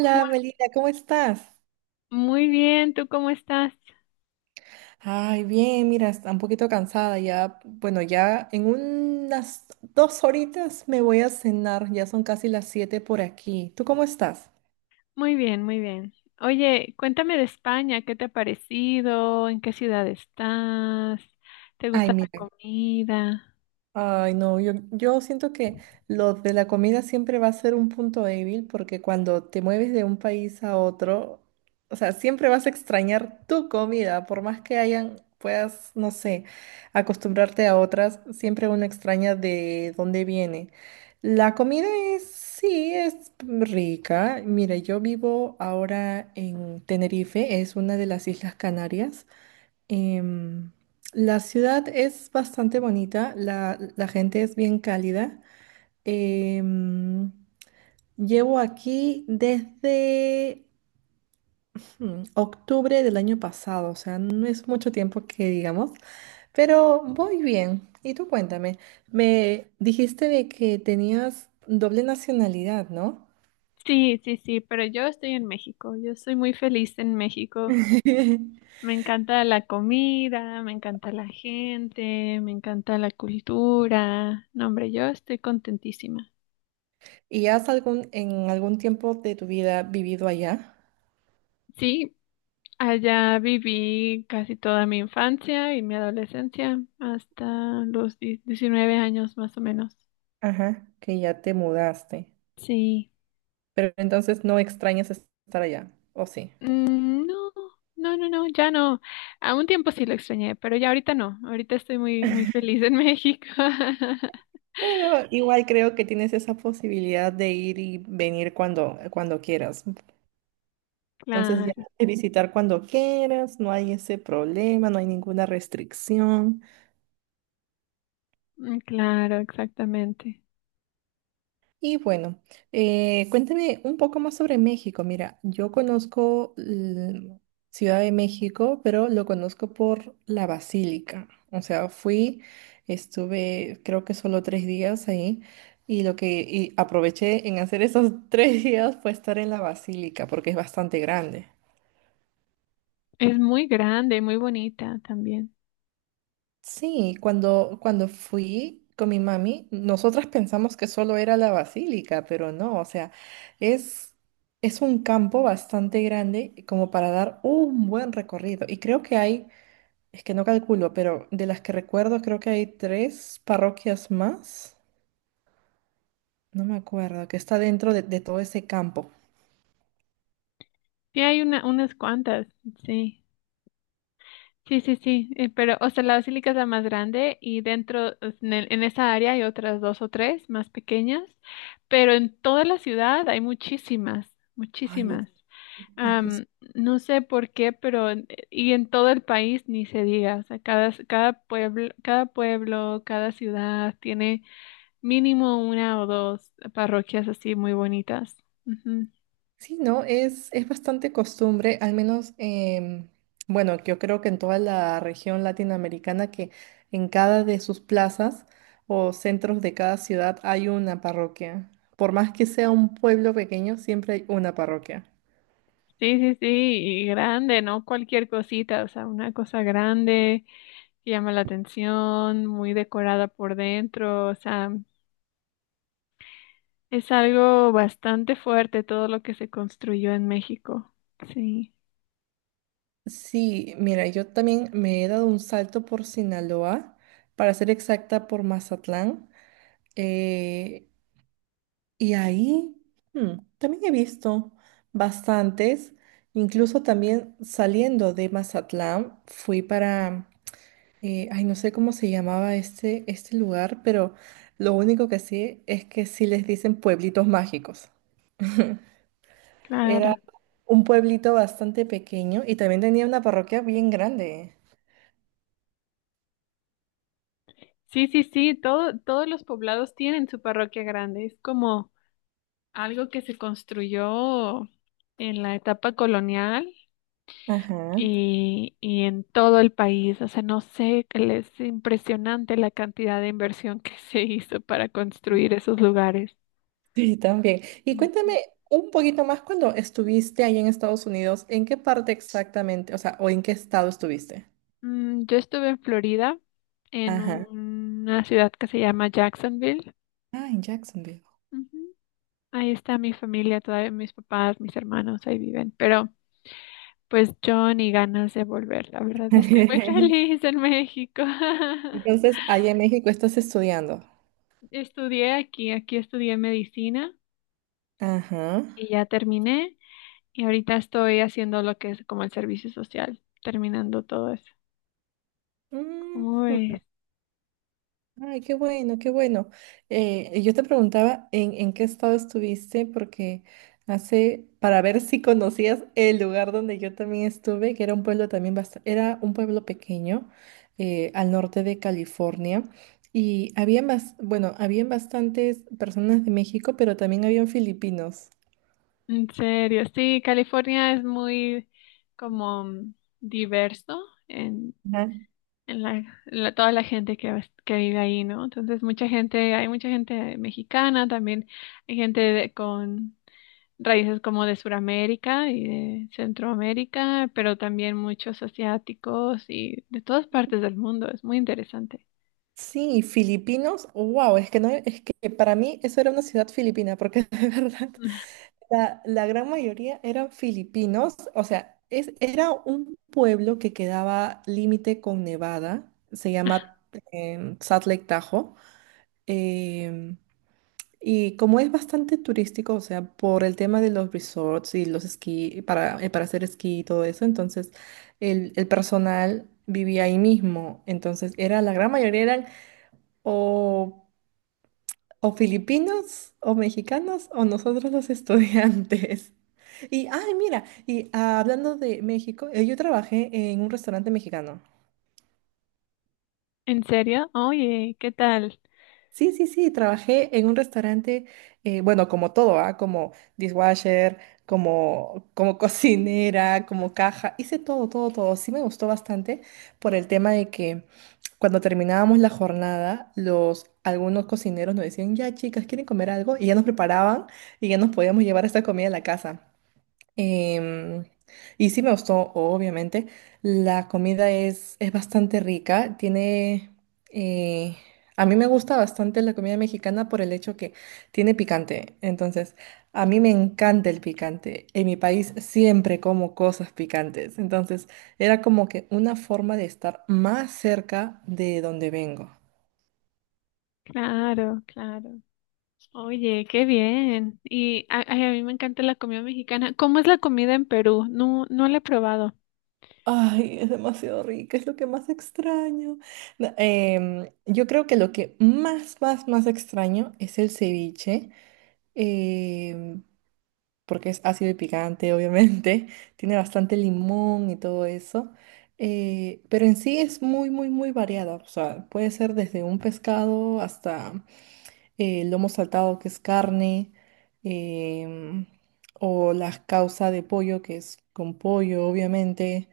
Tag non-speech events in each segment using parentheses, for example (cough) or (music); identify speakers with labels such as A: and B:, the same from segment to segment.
A: ¿Cómo-
B: Melina, ¿cómo estás?
A: Muy bien, ¿tú cómo estás?
B: Ay, bien, mira, está un poquito cansada ya. Bueno, ya en unas dos horitas me voy a cenar, ya son casi las 7 por aquí. ¿Tú cómo estás?
A: Muy bien, muy bien. Oye, cuéntame de España, ¿qué te ha parecido? ¿En qué ciudad estás? ¿Te
B: Ay,
A: gusta la
B: mira.
A: comida?
B: Ay, no, yo siento que lo de la comida siempre va a ser un punto débil porque cuando te mueves de un país a otro, o sea, siempre vas a extrañar tu comida, por más que hayan, puedas, no sé, acostumbrarte a otras, siempre uno extraña de dónde viene. La comida es, sí, es rica. Mira, yo vivo ahora en Tenerife, es una de las Islas Canarias. Em, la ciudad es bastante bonita, la gente es bien cálida. Em, Llevo aquí desde octubre del año pasado, o sea, no es mucho tiempo que digamos, pero voy bien. Y tú cuéntame, me dijiste de que tenías doble nacionalidad, ¿no?
A: Sí, sí, sí, pero yo estoy en México, yo soy muy feliz en México.
B: (laughs)
A: Me encanta la comida, me encanta la gente, me encanta la cultura. No, hombre, yo estoy contentísima.
B: ¿Y en algún tiempo de tu vida vivido allá?
A: Sí. Allá viví casi toda mi infancia y mi adolescencia, hasta los 19 años más o menos.
B: Ajá, que ya te mudaste.
A: Sí.
B: Pero entonces no extrañas estar allá, ¿o sí?
A: Mm, no, no, no, no, ya no. A un tiempo sí lo extrañé, pero ya ahorita no. Ahorita estoy muy, muy feliz en México. (laughs)
B: Pero igual creo que tienes esa posibilidad de ir y venir cuando quieras. Entonces
A: Claro,
B: ya puedes visitar cuando quieras, no hay ese problema, no hay ninguna restricción.
A: mm, claro, exactamente.
B: Y bueno, cuéntame un poco más sobre México. Mira, yo conozco Ciudad de México, pero lo conozco por la Basílica. O sea, estuve creo que solo 3 días ahí y lo que y aproveché en hacer esos (laughs) 3 días fue estar en la Basílica porque es bastante grande.
A: Es muy grande, muy bonita también.
B: Sí, cuando fui con mi mami, nosotras pensamos que solo era la basílica, pero no, o sea, es, es un campo bastante grande como para dar un buen recorrido. Y creo que hay, es que no calculo, pero de las que recuerdo, creo que hay tres parroquias más, no me acuerdo, que está dentro de todo ese campo.
A: Sí, hay una, unas cuantas, sí. Sí, sí, sí, pero, o sea, la basílica es la más grande y dentro, en esa área hay otras dos o tres más pequeñas, pero en toda la ciudad hay muchísimas,
B: Ay,
A: muchísimas.
B: es-
A: Am, no sé por qué, pero, y en todo el país ni se diga, o sea, cada pueblo, cada pueblo, cada ciudad tiene mínimo una o dos parroquias así muy bonitas.
B: Sí, no, es bastante costumbre, al menos, bueno, yo creo que en toda la región latinoamericana, que en cada de sus plazas o centros de cada ciudad hay una parroquia. Por más que sea un pueblo pequeño, siempre hay una parroquia.
A: Sí, sí, sí, y grande, no cualquier cosita, o sea, una cosa grande que llama la atención, muy decorada por dentro, o sea, es algo bastante fuerte todo lo que se construyó en México. Sí,
B: Sí, mira, yo también me he dado un salto por Sinaloa, para ser exacta, por Mazatlán. Eh, Y ahí también he visto bastantes, incluso también saliendo de Mazatlán, fui para, ay, no sé cómo se llamaba este lugar, pero lo único que sí es que sí les dicen pueblitos mágicos. Era
A: claro.
B: un pueblito bastante pequeño y también tenía una parroquia bien grande.
A: Sí, sí, sí, todos los poblados tienen su parroquia grande, es como algo que se construyó en la etapa colonial
B: Ajá.
A: y en todo el país. O sea, no sé, es impresionante la cantidad de inversión que (laughs) se hizo para construir esos lugares.
B: Sí, también. Y cuéntame
A: Ujú.
B: un poquito más cuando estuviste ahí en Estados Unidos, ¿en qué parte exactamente, o sea, o en qué estado estuviste?
A: Yo estuve en Florida, en una ciudad que se llama Jacksonville.
B: Ah, en Jacksonville.
A: Ujú. Ahí está mi familia, todavía mis papás, mis hermanos, ahí viven. Pero pues yo ni ganas de volver, la verdad, estoy muy (laughs)
B: (laughs)
A: feliz en México. (laughs)
B: Entonces, allá en México estás estudiando.
A: Estudié aquí, aquí estudié medicina
B: Ajá.
A: y ya terminé. Y ahorita estoy haciendo lo que es como el servicio social, terminando todo eso.
B: Mm.
A: Uy,
B: Ay, qué bueno, qué bueno. Yo te preguntaba en qué estado estuviste, porque para ver si conocías el lugar donde yo también estuve, que era un pueblo también bastante, era un pueblo pequeño al norte de California. Y habían, bueno, habían bastantes personas de México, pero también habían filipinos.
A: en serio, sí, California es muy como diverso en, en la, en toda la gente que vive ahí, ¿no? Entonces, mucha gente, hay mucha gente mexicana, también hay gente con raíces como de Sudamérica y de Centroamérica, pero también muchos asiáticos y de todas partes del mundo, es muy interesante.
B: Sí, filipinos, wow, es que no, es que para mí eso era una ciudad filipina, porque (laughs) de verdad la gran mayoría eran filipinos, o sea, era un pueblo que quedaba límite con Nevada, se llama Salt Lake Tahoe, em, y como es bastante turístico, o sea, por el tema de los resorts y los esquí, para hacer esquí y todo eso, entonces el personal vivía ahí mismo, entonces era la gran mayoría eran o, o filipinos o mexicanos o nosotros los estudiantes. (laughs) Y, ay, mira, y ah, hablando de México, yo trabajé en un restaurante mexicano.
A: ¿En serio? Oye, ¿qué tal?
B: Sí, sí, sí, trabajé en un restaurante, bueno, como todo, ¿ah? Como dishwasher, como (laughs) cocinera, como caja, hice todo, todo, todo. Sí me gustó bastante por el tema de que cuando terminábamos la jornada, algunos cocineros nos decían, ya chicas, ¿quieren comer algo? Y ya nos preparaban y ya nos podíamos llevar esta comida a la casa. Em, y sí me gustó, obviamente. La comida es bastante rica. Eh, a mí me gusta bastante la comida mexicana por el hecho que tiene picante. Entonces, a mí me encanta el picante. En mi país siempre como cosas picantes. Entonces, era como que una forma de estar más cerca de donde vengo.
A: Claro, claro. Oye, qué bien. Y ay, a mí me encanta la comida mexicana. ¿Cómo es la comida en Perú? No, no la he probado.
B: Ay, es demasiado rica, es lo que más extraño. No, yo creo que lo que más, más, más extraño es el ceviche, em, porque es ácido y picante, obviamente, (laughs) tiene bastante limón y todo eso, pero en sí es muy, muy, muy variada, o sea, puede ser desde un pescado hasta lomo saltado, que es carne, em, o la causa de pollo, que es con pollo, obviamente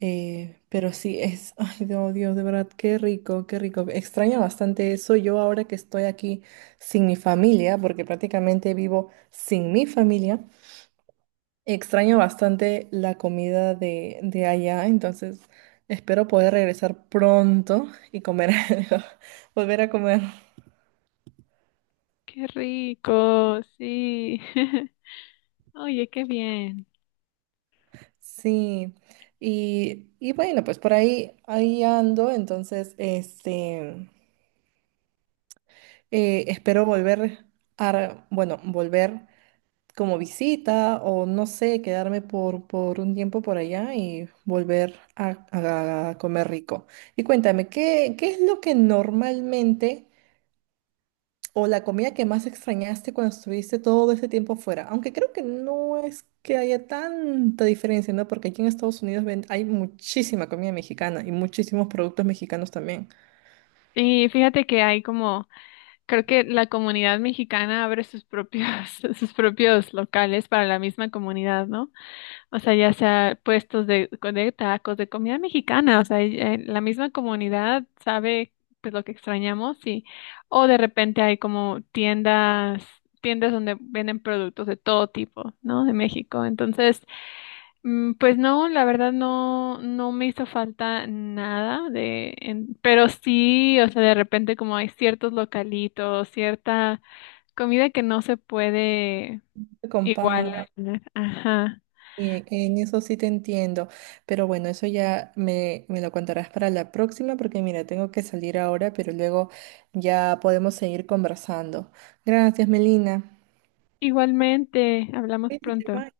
B: pero sí, (laughs) ay, no, Dios, de verdad, qué rico, qué rico. Extraño bastante eso yo ahora que estoy aquí sin mi familia, porque prácticamente vivo sin mi familia. Extraño bastante la comida de allá, entonces espero poder regresar pronto y comer (laughs) algo, volver a comer.
A: Qué rico, sí. (laughs) Oye, qué bien.
B: Sí, y bueno, pues por ahí, ahí ando, entonces, este, espero volver bueno, volver. Como visita o no sé, quedarme por un tiempo por allá y volver a comer rico. Y cuéntame, ¿qué es lo que normalmente o la comida que más extrañaste cuando estuviste todo ese tiempo fuera? Aunque creo que no es que haya tanta diferencia, ¿no? Porque aquí en Estados Unidos hay muchísima comida mexicana y muchísimos productos mexicanos también.
A: Y fíjate que hay, como Creo que la comunidad mexicana abre sus propios, (laughs) sus propios locales para la misma comunidad, ¿no? O sea, ya sea puestos de tacos, de comida mexicana, o sea, y, la misma comunidad sabe pues lo que extrañamos y o de repente hay como tiendas, tiendas donde venden productos de todo tipo, ¿no? De México. Entonces, pues no, la verdad no, no me hizo falta nada pero sí, o sea, de repente como hay ciertos localitos, cierta comida que no se puede
B: Se
A: igualar.
B: compara.
A: Ajá.
B: Bien, en eso sí te entiendo, pero bueno, eso ya me lo contarás para la próxima porque mira, tengo que salir ahora, pero luego ya podemos seguir conversando. Gracias, Melina.
A: Igualmente, hablamos
B: Cuídate,
A: pronto.
B: bye.